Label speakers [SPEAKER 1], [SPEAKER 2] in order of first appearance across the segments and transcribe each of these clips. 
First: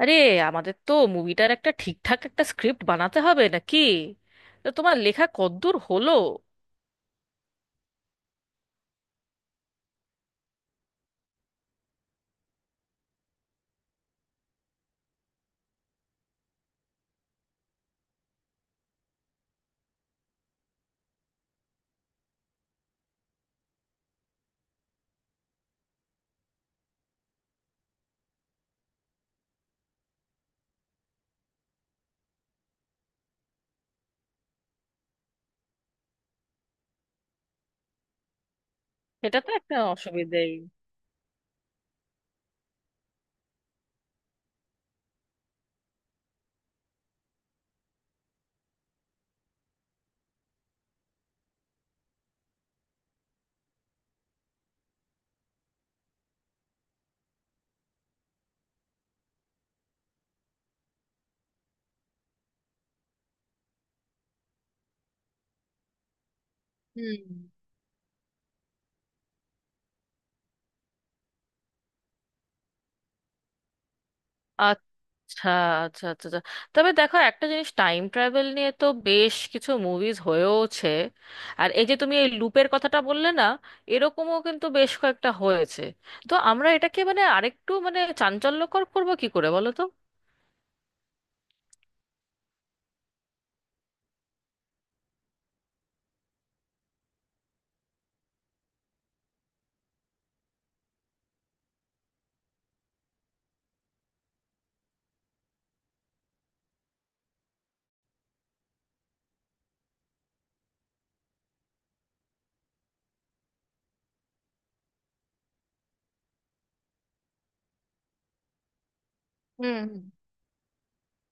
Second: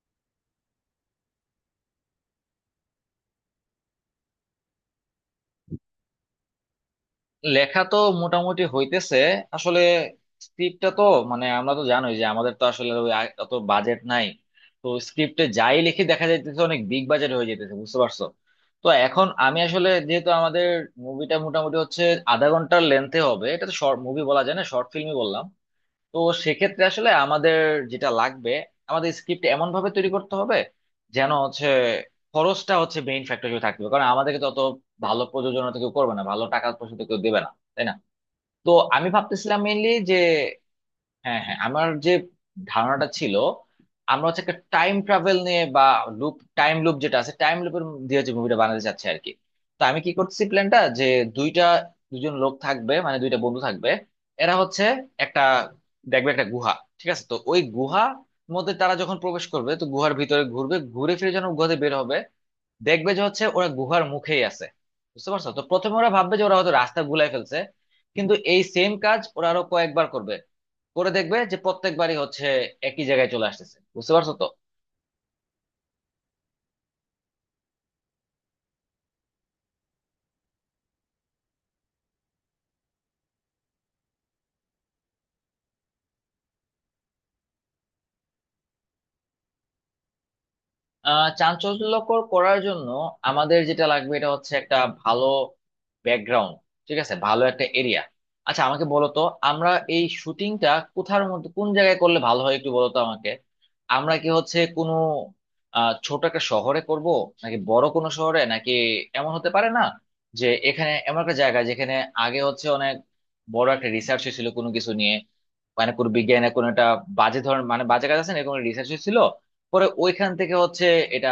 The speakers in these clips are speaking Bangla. [SPEAKER 1] আরে, আমাদের তো মুভিটার একটা ঠিকঠাক একটা স্ক্রিপ্ট বানাতে হবে নাকি? তো তোমার লেখা কতদূর হলো?
[SPEAKER 2] লেখা তো মোটামুটি হইতেছে। আসলে স্ক্রিপ্টটা তো মানে আমরা তো জানোই যে আমাদের তো আসলে ওই অত বাজেট নাই। তো স্ক্রিপ্টে যাই লিখি দেখা যাইতেছে অনেক বিগ বাজেট হয়ে যেতেছে, বুঝতে পারছো? তো এখন আমি আসলে যেহেতু আমাদের মুভিটা মোটামুটি হচ্ছে আধা ঘন্টার লেন্থে হবে, এটা তো শর্ট মুভি বলা যায় না, শর্ট ফিল্মই বললাম। তো সেক্ষেত্রে আসলে আমাদের যেটা লাগবে, আমাদের স্ক্রিপ্ট এমন ভাবে তৈরি করতে হবে যেন হচ্ছে খরচটা হচ্ছে মেইন ফ্যাক্টর হিসেবে থাকবে, কারণ আমাদেরকে তত ভালো প্রযোজনা তো কেউ করবে না, ভালো টাকা পয়সা তো কেউ দেবে না, তাই না? তো আমি
[SPEAKER 1] সেটা তো
[SPEAKER 2] ভাবতেছিলাম
[SPEAKER 1] একটা
[SPEAKER 2] মেইনলি যে,
[SPEAKER 1] অসুবিধেই।
[SPEAKER 2] হ্যাঁ হ্যাঁ, আমার যে ধারণাটা ছিল আমরা হচ্ছে একটা টাইম ট্রাভেল নিয়ে বা লুপ, টাইম লুপ যেটা আছে টাইম লুপের দিয়ে হচ্ছে মুভিটা বানাতে চাচ্ছে আর কি। তো আমি কি করতেছি প্ল্যানটা যে দুইটা, দুজন লোক থাকবে, মানে দুইটা বন্ধু থাকবে। এরা হচ্ছে একটা, দেখবে একটা গুহা, ঠিক আছে। তো ওই গুহা মধ্যে তারা যখন প্রবেশ করবে তো গুহার ভিতরে ঘুরবে, ঘুরে ফিরে যখন গুহাতে বের হবে দেখবে যে হচ্ছে ওরা গুহার মুখেই আছে। বুঝতে পারছো? তো প্রথমে ওরা ভাববে যে ওরা হয়তো রাস্তা
[SPEAKER 1] হুম।
[SPEAKER 2] ভুলাই ফেলছে, কিন্তু এই সেম কাজ ওরা আরো কয়েকবার করবে, করে দেখবে যে প্রত্যেকবারই হচ্ছে একই জায়গায় চলে আসতেছে, বুঝতে পারছো তো।
[SPEAKER 1] আচ্ছা আচ্ছা আচ্ছা আচ্ছা। তবে দেখো, একটা জিনিস, টাইম ট্রাভেল নিয়ে তো বেশ কিছু মুভিজ হয়েওছে। আর এই যে তুমি এই লুপের কথাটা বললে না, এরকমও কিন্তু বেশ কয়েকটা হয়েছে। তো আমরা এটাকে মানে আরেকটু মানে চাঞ্চল্যকর করবো কি করে বলো তো।
[SPEAKER 2] চাঞ্চল্যকর করার জন্য আমাদের যেটা লাগবে এটা হচ্ছে একটা ভালো ব্যাকগ্রাউন্ড, ঠিক আছে, ভালো একটা এরিয়া। আচ্ছা আমাকে বলো তো, আমরা এই শুটিংটা কোথার মধ্যে, কোন জায়গায় করলে ভালো হয় একটু বলো তো আমাকে। আমরা কি হচ্ছে কোনো ছোট একটা শহরে করব নাকি বড় কোনো শহরে, নাকি এমন হতে পারে না যে এখানে এমন একটা জায়গা যেখানে আগে হচ্ছে অনেক বড় একটা রিসার্চ হয়েছিল কোনো কিছু নিয়ে, মানে কোনো বিজ্ঞানের কোনো একটা বাজে ধরনের, মানে বাজে কাজ আছে না, এরকম রিসার্চ হয়েছিল।
[SPEAKER 1] হুম
[SPEAKER 2] পরে
[SPEAKER 1] হুম।
[SPEAKER 2] ওইখান থেকে হচ্ছে এটা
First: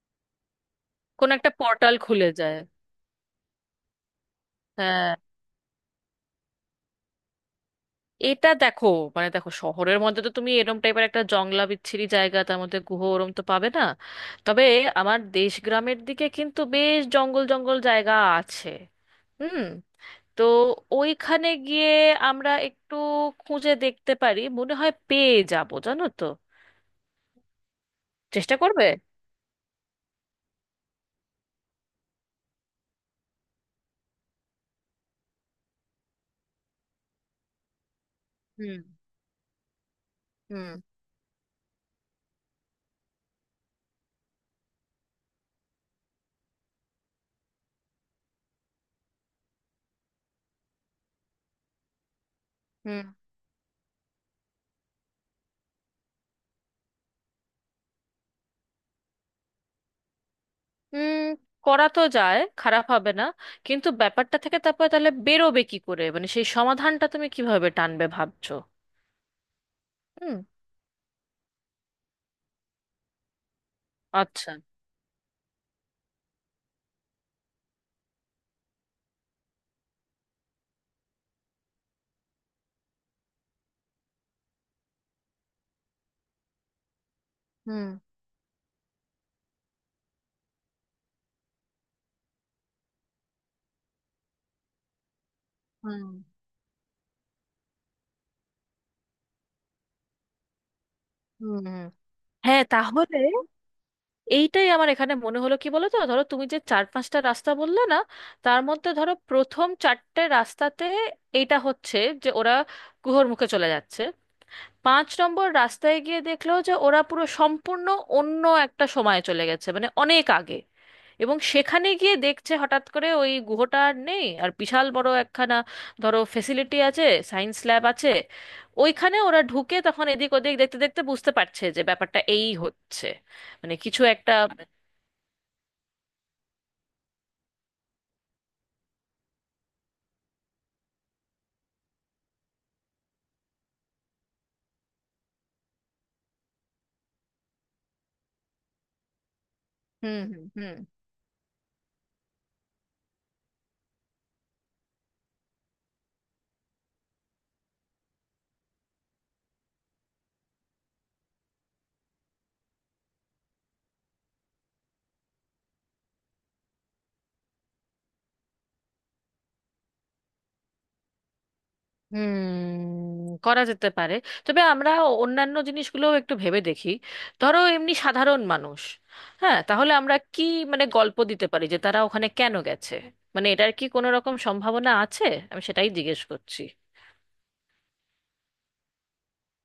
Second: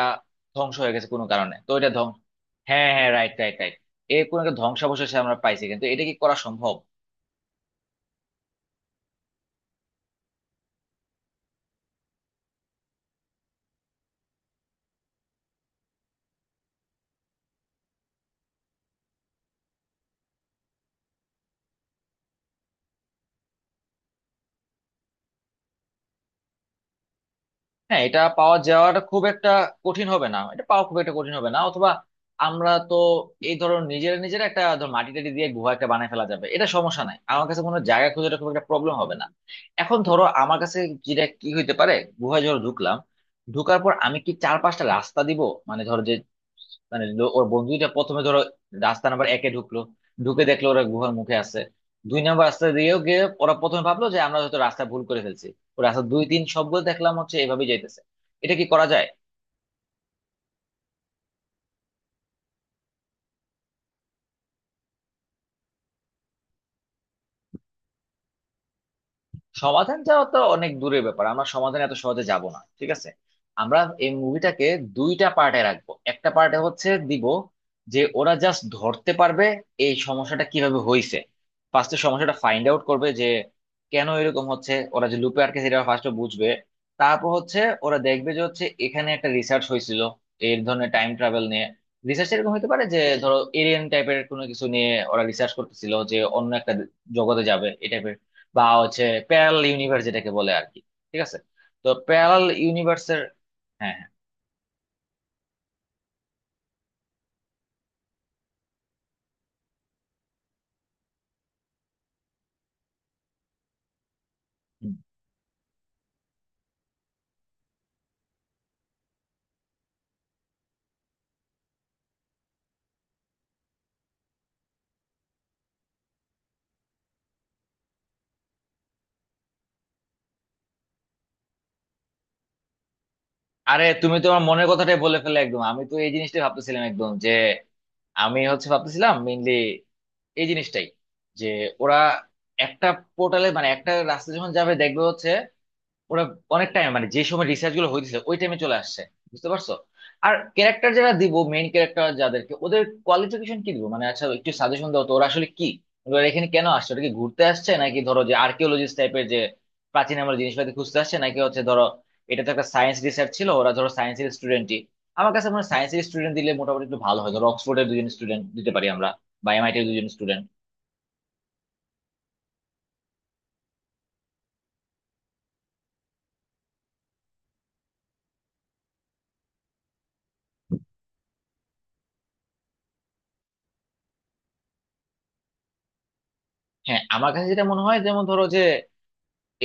[SPEAKER 2] ধ্বংস হয়ে গেছে কোনো
[SPEAKER 1] কোন একটা
[SPEAKER 2] কারণে, তো এটা
[SPEAKER 1] পোর্টাল
[SPEAKER 2] ধ্বংস।
[SPEAKER 1] খুলে যায়।
[SPEAKER 2] হ্যাঁ হ্যাঁ, রাইট রাইট রাইট। এর কোনো একটা ধ্বংসাবশেষ
[SPEAKER 1] হ্যাঁ,
[SPEAKER 2] আমরা পাইছি কিন্তু এটা কি করা সম্ভব?
[SPEAKER 1] এটা দেখো, মানে দেখো, শহরের মধ্যে তো তুমি এরম টাইপের একটা জংলা বিচ্ছিরি জায়গা, তার মধ্যে গুহ ওরম তো পাবে না। তবে আমার দেশ গ্রামের দিকে কিন্তু বেশ জঙ্গল জঙ্গল জায়গা আছে। হুম। তো ওইখানে গিয়ে আমরা একটু খুঁজে দেখতে পারি, মনে হয় পেয়ে যাব, জানো তো।
[SPEAKER 2] হ্যাঁ, এটা
[SPEAKER 1] চেষ্টা
[SPEAKER 2] পাওয়া
[SPEAKER 1] করবে।
[SPEAKER 2] যাওয়াটা খুব একটা কঠিন হবে না, এটা পাওয়া খুব একটা কঠিন হবে না। অথবা আমরা তো এই ধরো নিজেরা নিজেরা একটা, ধর মাটি টাটি দিয়ে গুহা একটা বানায় ফেলা যাবে, এটা সমস্যা নাই আমার কাছে, কোনো জায়গা খোঁজাটা খুব একটা
[SPEAKER 1] হুম।
[SPEAKER 2] প্রবলেম হবে না। এখন ধরো আমার
[SPEAKER 1] হুম।
[SPEAKER 2] কাছে যেটা কি হইতে পারে, গুহায় ধরো ঢুকলাম, ঢুকার পর আমি কি চার পাঁচটা রাস্তা দিব, মানে ধরো যে, মানে ওর বন্ধুটা প্রথমে ধরো রাস্তা নাম্বার একে ঢুকলো, ঢুকে দেখলো ওরা গুহার মুখে আছে। দুই নাম্বার রাস্তা দিয়েও
[SPEAKER 1] হুম
[SPEAKER 2] গিয়ে ওরা প্রথমে ভাবলো যে আমরা হয়তো রাস্তা ভুল করে ফেলছি। ও রাস্তা দুই তিন সবগুলো দেখলাম হচ্ছে এভাবে যাইতেছে, এটা কি করা যায়?
[SPEAKER 1] হুম। করা তো যায়, খারাপ হবে না। কিন্তু ব্যাপারটা থেকে তারপরে তাহলে বেরোবে কি করে, মানে সেই সমাধানটা তুমি কিভাবে টানবে ভাবছো?
[SPEAKER 2] সমাধান যাওয়া
[SPEAKER 1] হুম।
[SPEAKER 2] তো অনেক দূরের ব্যাপার, আমরা সমাধানে এত সহজে যাব না, ঠিক আছে? আমরা এই
[SPEAKER 1] আচ্ছা।
[SPEAKER 2] মুভিটাকে দুইটা পার্টে রাখবো, একটা পার্টে হচ্ছে দিব যে ওরা জাস্ট ধরতে পারবে এই সমস্যাটা কিভাবে হয়েছে। ফার্স্টে সমস্যাটা ফাইন্ড আউট করবে যে কেন এরকম হচ্ছে, ওরা যে লুপে আটকে সেটা ফার্স্টে বুঝবে। তারপর হচ্ছে
[SPEAKER 1] হুম
[SPEAKER 2] ওরা দেখবে যে হচ্ছে এখানে একটা রিসার্চ হয়েছিল এই ধরনের টাইম ট্রাভেল নিয়ে। রিসার্চ এরকম হতে পারে যে ধরো এলিয়েন টাইপের কোনো কিছু নিয়ে ওরা রিসার্চ করতেছিল
[SPEAKER 1] হুম
[SPEAKER 2] যে অন্য একটা জগতে যাবে এই type এর, বা হচ্ছে প্যারাল ইউনিভার্স যেটাকে বলে আর কি, ঠিক আছে?
[SPEAKER 1] হুম হুম।
[SPEAKER 2] তো প্যারাল
[SPEAKER 1] হ্যাঁ, তাহলে
[SPEAKER 2] ইউনিভার্সের, হ্যাঁ হ্যাঁ।
[SPEAKER 1] এইটাই আমার এখানে মনে হলো, কি বলো তো, ধরো তুমি যে চার পাঁচটা রাস্তা বললে না, তার মধ্যে ধরো প্রথম চারটে রাস্তাতে এইটা হচ্ছে যে ওরা গুহর মুখে চলে যাচ্ছে।
[SPEAKER 2] হুম।
[SPEAKER 1] পাঁচ নম্বর রাস্তায় গিয়ে দেখলো যে ওরা পুরো সম্পূর্ণ অন্য একটা সময়ে চলে গেছে, মানে অনেক আগে। এবং সেখানে গিয়ে দেখছে হঠাৎ করে ওই গুহটা আর নেই, আর বিশাল বড় একখানা ধরো ফেসিলিটি আছে, সায়েন্স ল্যাব আছে। ওইখানে ওরা ঢুকে তখন এদিক ওদিক দেখতে দেখতে বুঝতে পারছে যে ব্যাপারটা এই হচ্ছে, মানে
[SPEAKER 2] আরে
[SPEAKER 1] কিছু
[SPEAKER 2] তুমি
[SPEAKER 1] একটা।
[SPEAKER 2] তোমার মনের কথাটাই বলে ফেলে একদম, আমি তো এই জিনিসটাই ভাবতেছিলাম একদম। যে আমি হচ্ছে ভাবতেছিলাম মেইনলি এই জিনিসটাই, যে ওরা একটা পোর্টালে, মানে একটা রাস্তা যখন যাবে দেখবে হচ্ছে ওরা অনেক টাইম মানে যে সময় রিসার্চ গুলো হয়েছে ওই টাইমে চলে আসছে, বুঝতে পারছো?
[SPEAKER 1] হুম
[SPEAKER 2] আর
[SPEAKER 1] হুম হুম।
[SPEAKER 2] ক্যারেক্টার যারা দিব, মেইন ক্যারেক্টার যাদেরকে, ওদের কোয়ালিফিকেশন কি দিব, মানে আচ্ছা একটু সাজেশন দাও তো ওরা আসলে কি, ওরা এখানে কেন আসছে, ওটা কি ঘুরতে আসছে, নাকি ধরো যে আর্কিওলজিস্ট টাইপের যে প্রাচীন আমার জিনিসপাতি খুঁজতে আসছে, নাকি হচ্ছে ধরো এটা তো একটা সায়েন্স রিসার্চ ছিল ওরা ধরো সায়েন্সের স্টুডেন্টই। আমার কাছে মনে হয় সায়েন্সের স্টুডেন্ট দিলে মোটামুটি একটু ভালো হয়, ধরো অক্সফোর্ডের দুজন স্টুডেন্ট দিতে পারি আমরা, বা এমআইটির দুজন স্টুডেন্ট।
[SPEAKER 1] হুম, করা যেতে পারে। তবে আমরা অন্যান্য জিনিসগুলো একটু ভেবে দেখি। ধরো এমনি সাধারণ মানুষ। হ্যাঁ, তাহলে আমরা কি মানে গল্প দিতে পারি যে তারা ওখানে কেন গেছে? মানে এটার কি কোনো রকম সম্ভাবনা আছে? আমি সেটাই জিজ্ঞেস করছি।
[SPEAKER 2] হ্যাঁ, আমার কাছে যেটা মনে হয় যেমন ধরো যে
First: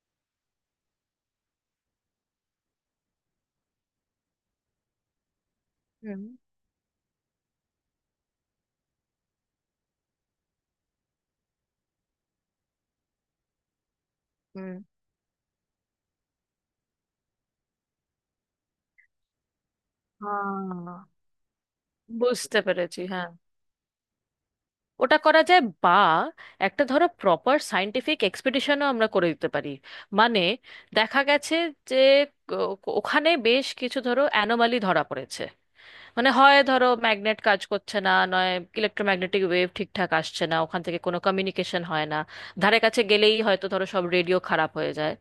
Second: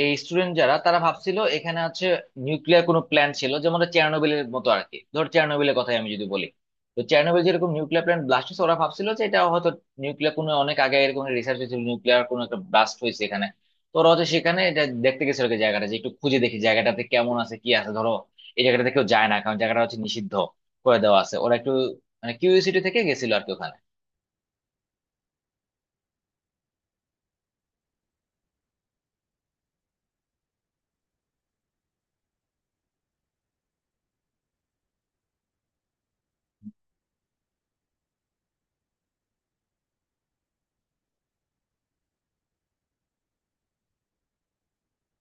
[SPEAKER 2] এই স্টুডেন্ট যারা তারা ভাবছিল এখানে হচ্ছে নিউক্লিয়ার কোনো প্ল্যান্ট ছিল যেমন চেরনোবিলের মতো আর কি, ধর চেরনোবিলের কথাই আমি
[SPEAKER 1] হুম
[SPEAKER 2] যদি বলি, তো চেরনোবিল যেরকম নিউক্লিয়ার প্ল্যান্ট ব্লাস্ট হয়েছে ওরা ভাবছিল যে এটা হয়তো নিউক্লিয়ার কোনো, অনেক আগে এরকম রিসার্চ হয়েছিল, নিউক্লিয়ার কোনো একটা ব্লাস্ট হয়েছে এখানে। তো ওরা হচ্ছে সেখানে
[SPEAKER 1] হুম।
[SPEAKER 2] এটা দেখতে গেছিল আর কি, জায়গাটা যে একটু খুঁজে দেখি জায়গাটাতে কেমন আছে কি আছে ধরো। এই জায়গাটাতে কেউ যায় না কারণ জায়গাটা হচ্ছে নিষিদ্ধ করে
[SPEAKER 1] আহ,
[SPEAKER 2] দেওয়া আছে, ওরা একটু মানে
[SPEAKER 1] বুঝতে
[SPEAKER 2] কিউরিওসিটি থেকে
[SPEAKER 1] পেরেছি, হ্যাঁ।
[SPEAKER 2] গেছিল আর কি ওখানে।
[SPEAKER 1] ওটা করা যায়, বা একটা ধরো প্রপার সায়েন্টিফিক এক্সপিডিশনও আমরা করে দিতে পারি। মানে দেখা গেছে যে ওখানে বেশ কিছু ধরো অ্যানোমালি ধরা পড়েছে। মানে হয় ধরো ম্যাগনেট কাজ করছে না, নয় ইলেকট্রোম্যাগনেটিক ওয়েভ ঠিকঠাক আসছে না, ওখান থেকে কোনো কমিউনিকেশন হয় না, ধারে কাছে গেলেই হয়তো ধরো সব রেডিও খারাপ হয়ে যায়।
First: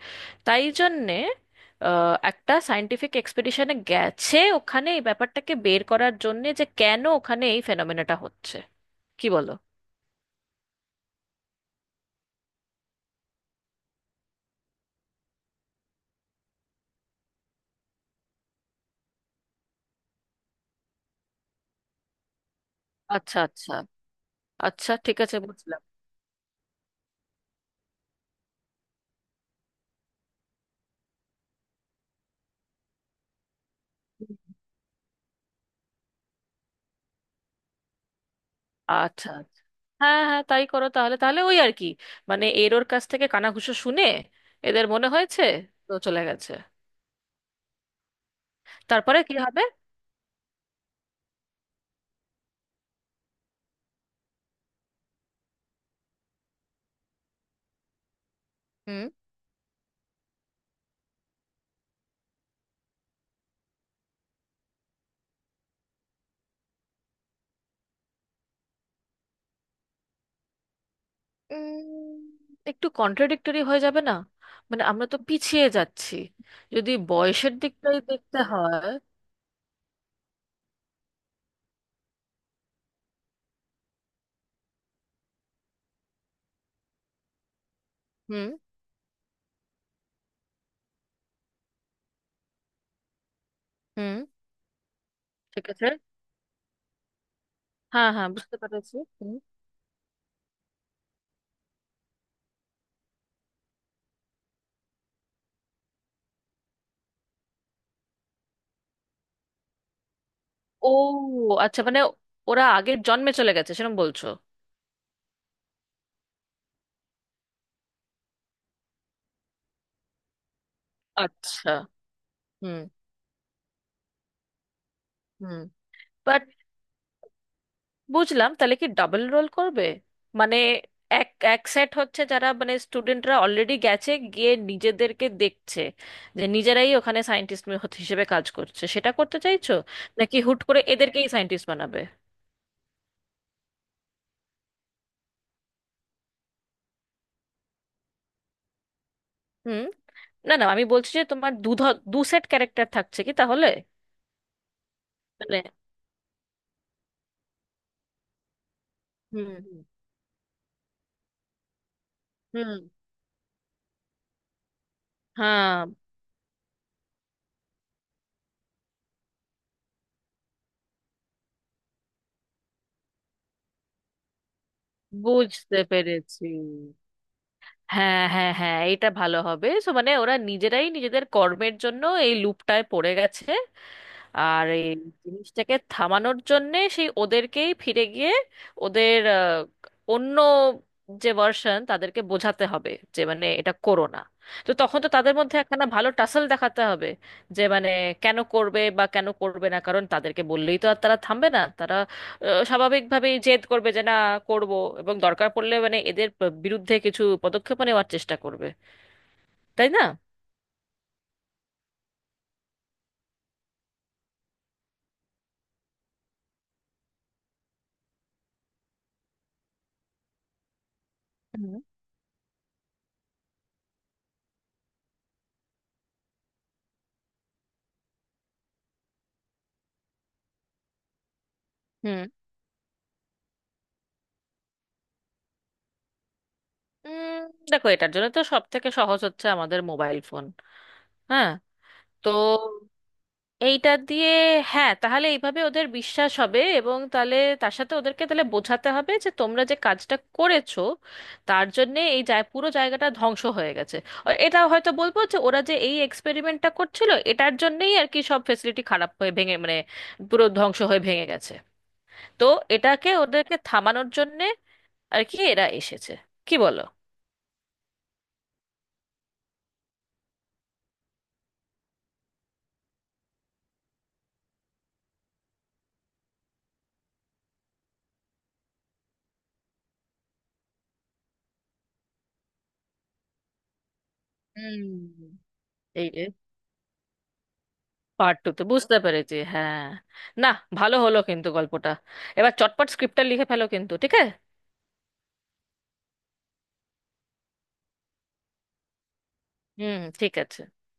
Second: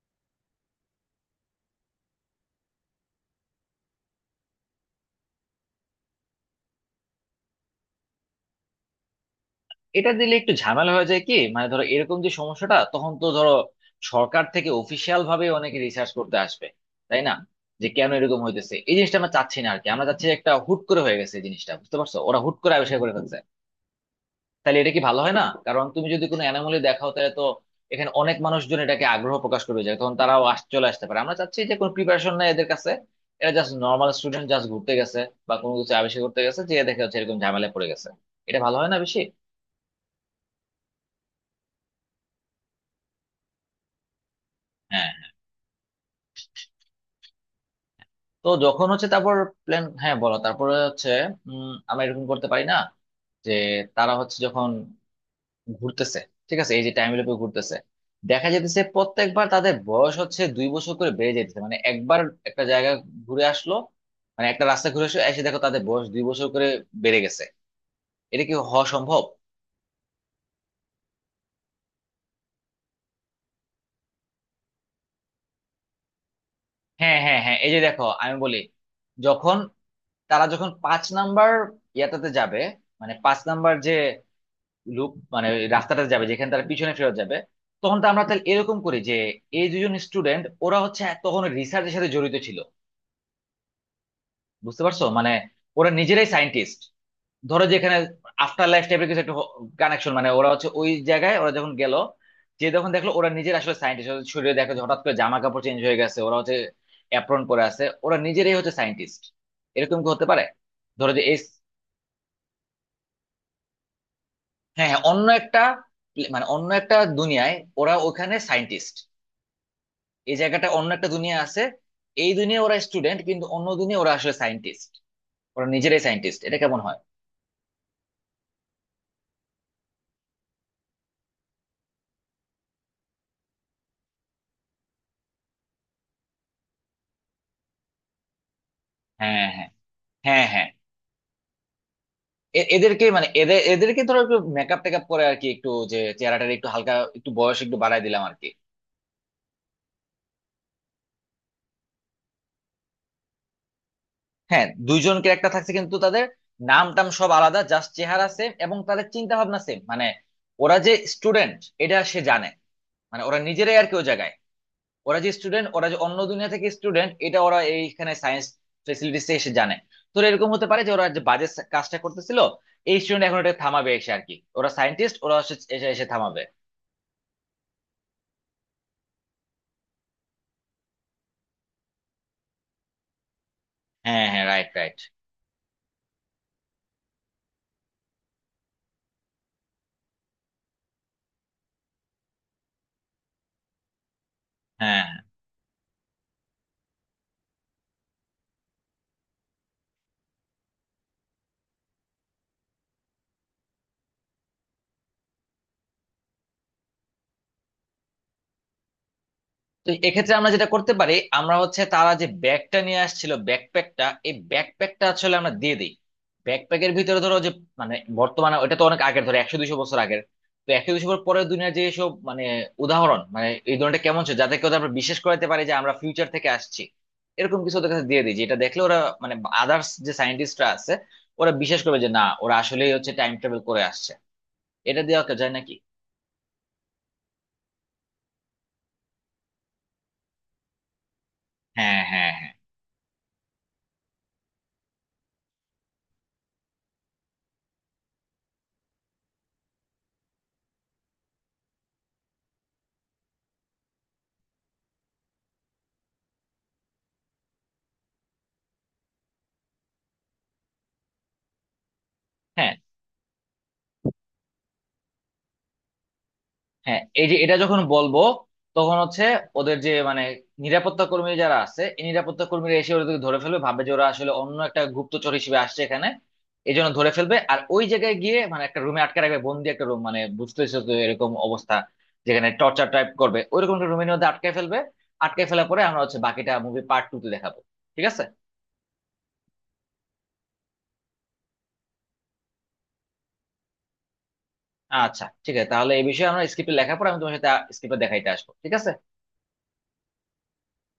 [SPEAKER 1] তাই জন্যে একটা সায়েন্টিফিক এক্সপেডিশনে গেছে ওখানে এই ব্যাপারটাকে বের করার জন্যে যে কেন ওখানে এই ফেনোমেনাটা হচ্ছে। কি বলো?
[SPEAKER 2] এটা দিলে একটু ঝামেলা হয়ে যায় কি, মানে ধরো এরকম যে সমস্যাটা তখন তো ধরো সরকার থেকে অফিসিয়াল ভাবে অনেকে রিসার্চ করতে আসবে, তাই না, যে কেন এরকম হইতেছে। এই জিনিসটা আমরা চাচ্ছি না আর কি, আমরা চাচ্ছি একটা হুট করে হয়ে গেছে এই জিনিসটা, বুঝতে পারছো, ওরা হুট করে আবিষ্কার করে ফেলছে।
[SPEAKER 1] আচ্ছা আচ্ছা।
[SPEAKER 2] তাহলে
[SPEAKER 1] আচ্ছা
[SPEAKER 2] এটা কি
[SPEAKER 1] ঠিক
[SPEAKER 2] ভালো হয়
[SPEAKER 1] আছে,
[SPEAKER 2] না,
[SPEAKER 1] বুঝলাম।
[SPEAKER 2] কারণ তুমি যদি কোনো অ্যানোমালি দেখাও তাহলে তো এখানে অনেক মানুষজন এটাকে আগ্রহ প্রকাশ করবে যায়, তখন তারাও চলে আসতে পারে। আমরা চাচ্ছি যে কোনো প্রিপারেশন নাই এদের কাছে, এরা জাস্ট নর্মাল স্টুডেন্ট, জাস্ট ঘুরতে গেছে বা কোনো কিছু আবিষ্কার করতে গেছে যে দেখে হচ্ছে এরকম ঝামেলায় পড়ে গেছে। এটা ভালো হয় না বেশি?
[SPEAKER 1] আচ্ছা আচ্ছা। হ্যাঁ হ্যাঁ, তাই করো তাহলে, তাহলে ওই আর কি, মানে এর ওর কাছ থেকে কানাঘুষো শুনে এদের মনে
[SPEAKER 2] হ্যাঁ।
[SPEAKER 1] হয়েছে, তো চলে গেছে।
[SPEAKER 2] তো যখন হচ্ছে
[SPEAKER 1] তারপরে কি
[SPEAKER 2] তারপর
[SPEAKER 1] হবে?
[SPEAKER 2] প্ল্যান, হ্যাঁ বলো, তারপরে হচ্ছে আমরা এরকম করতে পারি না যে তারা হচ্ছে যখন ঘুরতেছে, ঠিক আছে, এই যে টাইম লুপে ঘুরতেছে, দেখা যেতেছে
[SPEAKER 1] হুম।
[SPEAKER 2] প্রত্যেকবার তাদের বয়স হচ্ছে 2 বছর করে বেড়ে যেতেছে, মানে একবার একটা জায়গা ঘুরে আসলো, মানে একটা রাস্তা ঘুরে আসলো, এসে দেখো তাদের বয়স 2 বছর করে বেড়ে গেছে। এটা কি হওয়া সম্ভব?
[SPEAKER 1] উম, একটু কন্ট্রাডিক্টরি হয়ে যাবে না? মানে আমরা তো পিছিয়ে যাচ্ছি, যদি
[SPEAKER 2] হ্যাঁ হ্যাঁ
[SPEAKER 1] বয়সের
[SPEAKER 2] হ্যাঁ, এই যে
[SPEAKER 1] দিকটাই
[SPEAKER 2] দেখো আমি
[SPEAKER 1] দেখতে
[SPEAKER 2] বলি,
[SPEAKER 1] হয়।
[SPEAKER 2] যখন তারা যখন পাঁচ নাম্বার ইয়াটাতে যাবে, মানে পাঁচ নাম্বার যে লুপ, মানে ওই রাস্তাটা যাবে যেখানে তারা পিছনে ফেরত যাবে, তখন তো আমরা তাহলে
[SPEAKER 1] হুম।
[SPEAKER 2] এরকম করি যে এই দুজন স্টুডেন্ট ওরা হচ্ছে তখন রিসার্চের সাথে জড়িত ছিল,
[SPEAKER 1] হুম,
[SPEAKER 2] বুঝতে পারছো মানে
[SPEAKER 1] ঠিক আছে।
[SPEAKER 2] ওরা নিজেরাই সায়েন্টিস্ট। ধরো যেখানে
[SPEAKER 1] হ্যাঁ হ্যাঁ বুঝতে
[SPEAKER 2] আফটার লাইফ
[SPEAKER 1] পেরেছি।
[SPEAKER 2] টাইপের কিছু একটা
[SPEAKER 1] হুম।
[SPEAKER 2] কানেকশন, মানে ওরা হচ্ছে ওই জায়গায় ওরা যখন গেল, যে যখন দেখলো ওরা নিজের আসলে সায়েন্টিস্ট শরীরে, দেখো যে হঠাৎ করে জামা কাপড় চেঞ্জ হয়ে গেছে, ওরা হচ্ছে অ্যাপ্রন পরে আছে, ওরা নিজেরাই হচ্ছে সায়েন্টিস্ট। এরকম কি হতে পারে
[SPEAKER 1] ও,
[SPEAKER 2] ধরো যে এই,
[SPEAKER 1] আচ্ছা, মানে ওরা আগের জন্মে চলে গেছে সেরকম বলছো?
[SPEAKER 2] হ্যাঁ হ্যাঁ, অন্য একটা মানে অন্য একটা দুনিয়ায় ওরা ওখানে সায়েন্টিস্ট, এই জায়গাটা অন্য একটা দুনিয়া আছে।
[SPEAKER 1] আচ্ছা।
[SPEAKER 2] এই দুনিয়া ওরা
[SPEAKER 1] হুম
[SPEAKER 2] স্টুডেন্ট কিন্তু অন্য দুনিয়া ওরা আসলে সায়েন্টিস্ট।
[SPEAKER 1] হুম।
[SPEAKER 2] ওরা নিজেরাই সায়েন্টিস্ট,
[SPEAKER 1] বাট
[SPEAKER 2] এটা কেমন হয়?
[SPEAKER 1] বুঝলাম, তাহলে কি ডাবল রোল করবে? মানে এক এক সেট হচ্ছে, যারা মানে স্টুডেন্টরা অলরেডি গেছে গিয়ে নিজেদেরকে দেখছে যে নিজেরাই ওখানে সায়েন্টিস্ট হিসেবে কাজ করছে, সেটা করতে
[SPEAKER 2] হ্যাঁ হ্যাঁ।
[SPEAKER 1] চাইছো? নাকি
[SPEAKER 2] হ্যাঁ
[SPEAKER 1] হুট
[SPEAKER 2] হ্যাঁ,
[SPEAKER 1] করে এদেরকেই সায়েন্টিস্ট বানাবে?
[SPEAKER 2] এদেরকে মানে এদেরকে ধরো একটু মেকআপ টেকআপ করে আর কি, একটু যে চেহারাটা একটু হালকা একটু বয়স একটু বাড়ায় দিলাম আর কি।
[SPEAKER 1] হুম। না না, আমি বলছি যে তোমার দু সেট ক্যারেক্টার থাকছে কি তাহলে?
[SPEAKER 2] হ্যাঁ দুইজন ক্যারেক্টার
[SPEAKER 1] মানে।
[SPEAKER 2] থাকছে কিন্তু তাদের নাম টাম সব আলাদা, জাস্ট চেহারা সেম এবং তাদের চিন্তা
[SPEAKER 1] হুম
[SPEAKER 2] ভাবনা সেম, মানে ওরা যে স্টুডেন্ট এটা সে জানে,
[SPEAKER 1] হুম।
[SPEAKER 2] মানে ওরা নিজেরাই আর কি ওই জায়গায়। ওরা যে স্টুডেন্ট,
[SPEAKER 1] হ্যাঁ
[SPEAKER 2] ওরা যে অন্য দুনিয়া থেকে স্টুডেন্ট এটা ওরা এইখানে সায়েন্স ফেসিলিটিস এসে জানে। তো এরকম হতে পারে যে ওরা যে বাজে কাজটা করতেছিল এই স্টুডেন্ট এখন এটা থামাবে এসে আর কি, ওরা সায়েন্টিস্ট, ওরা
[SPEAKER 1] বুঝতে
[SPEAKER 2] এসে এসে থামাবে।
[SPEAKER 1] পেরেছি। হ্যাঁ হ্যাঁ হ্যাঁ, এটা ভালো হবে। সো মানে ওরা নিজেরাই নিজেদের কর্মের জন্য এই লুপটায় পড়ে গেছে।
[SPEAKER 2] হ্যাঁ হ্যাঁ,
[SPEAKER 1] আর
[SPEAKER 2] রাইট
[SPEAKER 1] এই
[SPEAKER 2] রাইট।
[SPEAKER 1] জিনিসটাকে থামানোর জন্যে সেই ওদেরকেই ফিরে গিয়ে ওদের অন্য যে ভার্সন, তাদেরকে বোঝাতে হবে যে মানে এটা করো না। তো তখন
[SPEAKER 2] হ্যাঁ,
[SPEAKER 1] তো তাদের মধ্যে একখানা ভালো টাসল দেখাতে হবে। যে মানে কেন করবে বা কেন করবে না, কারণ তাদেরকে বললেই তো আর তারা থামবে না, তারা স্বাভাবিকভাবেই জেদ করবে যে না, করব। এবং দরকার পড়লে মানে এদের বিরুদ্ধে কিছু পদক্ষেপ নেওয়ার চেষ্টা করবে। তাই
[SPEAKER 2] তো
[SPEAKER 1] না?
[SPEAKER 2] এক্ষেত্রে আমরা যেটা করতে পারি, আমরা হচ্ছে তারা যে ব্যাগটা নিয়ে আসছিল ব্যাকপ্যাকটা, এই ব্যাকপ্যাকটা আসলে আমরা দিয়ে দিই। ব্যাকপ্যাকের ভিতরে ধরো যে, মানে বর্তমানে ওটা তো অনেক আগের, ধরো 100-200 বছর আগের, তো 100-200 বছর পরের দুনিয়ার
[SPEAKER 1] হুম।
[SPEAKER 2] যে সব মানে উদাহরণ, মানে এই ধরনটা কেমন ছিল যাতে কেউ আমরা বিশ্বাস করাতে পারি যে আমরা ফিউচার থেকে আসছি। এরকম কিছু ওদের কাছে দিয়ে দিই যেটা দেখলে ওরা, মানে আদার্স যে সায়েন্টিস্টরা আছে ওরা বিশ্বাস করবে যে না
[SPEAKER 1] হুম।
[SPEAKER 2] ওরা আসলেই হচ্ছে টাইম ট্রাভেল করে আসছে। এটা দেওয়া যায় নাকি?
[SPEAKER 1] উম, দেখো, এটার জন্য তো সব থেকে সহজ হচ্ছে আমাদের মোবাইল ফোন। হ্যাঁ।
[SPEAKER 2] হ্যাঁ
[SPEAKER 1] তো
[SPEAKER 2] হ্যাঁ হ্যাঁ।
[SPEAKER 1] এইটা দিয়ে, হ্যাঁ তাহলে এইভাবে ওদের বিশ্বাস হবে। এবং তাহলে তার সাথে ওদেরকে তাহলে বোঝাতে হবে যে তোমরা যে কাজটা করেছো তার জন্য এই যায় পুরো জায়গাটা ধ্বংস হয়ে গেছে। আর এটা হয়তো বলবো যে ওরা যে এই এক্সপেরিমেন্টটা করছিল এটার জন্যই আর কি সব ফেসিলিটি খারাপ হয়ে ভেঙে মানে পুরো ধ্বংস হয়ে ভেঙে গেছে। তো
[SPEAKER 2] হ্যাঁ
[SPEAKER 1] এটাকে, ওদেরকে থামানোর জন্যে আর কি এরা এসেছে। কি বলো?
[SPEAKER 2] হ্যাঁ, এই যে এটা যখন বলবো তখন হচ্ছে ওদের যে মানে নিরাপত্তা কর্মী যারা আছে, এই নিরাপত্তা কর্মীরা এসে ওদেরকে ধরে ফেলবে, ভাববে যে ওরা আসলে অন্য একটা গুপ্তচর হিসেবে আসছে এখানে, এই জন্য ধরে ফেলবে। আর ওই জায়গায় গিয়ে মানে একটা রুমে আটকে রাখবে, বন্দি একটা রুম, মানে বুঝতেছো তো এরকম অবস্থা যেখানে টর্চার টাইপ করবে, ওইরকম একটা রুমের মধ্যে আটকে ফেলবে।
[SPEAKER 1] হুম।
[SPEAKER 2] আটকে ফেলার পরে আমরা হচ্ছে বাকিটা মুভি পার্ট টু তে দেখাবো, ঠিক আছে?
[SPEAKER 1] পার্ট টু তে বুঝতে পেরেছি, হ্যাঁ। না, ভালো হলো কিন্তু গল্পটা। এবার চটপট স্ক্রিপ্টটা লিখে ফেলো কিন্তু, ঠিক আছে?
[SPEAKER 2] আচ্ছা ঠিক আছে, তাহলে এই বিষয়ে আমরা স্ক্রিপ্টে লেখার পর আমি তোমার সাথে স্ক্রিপ্টে দেখাইতে আসবো, ঠিক আছে।
[SPEAKER 1] হুম, ঠিক আছে।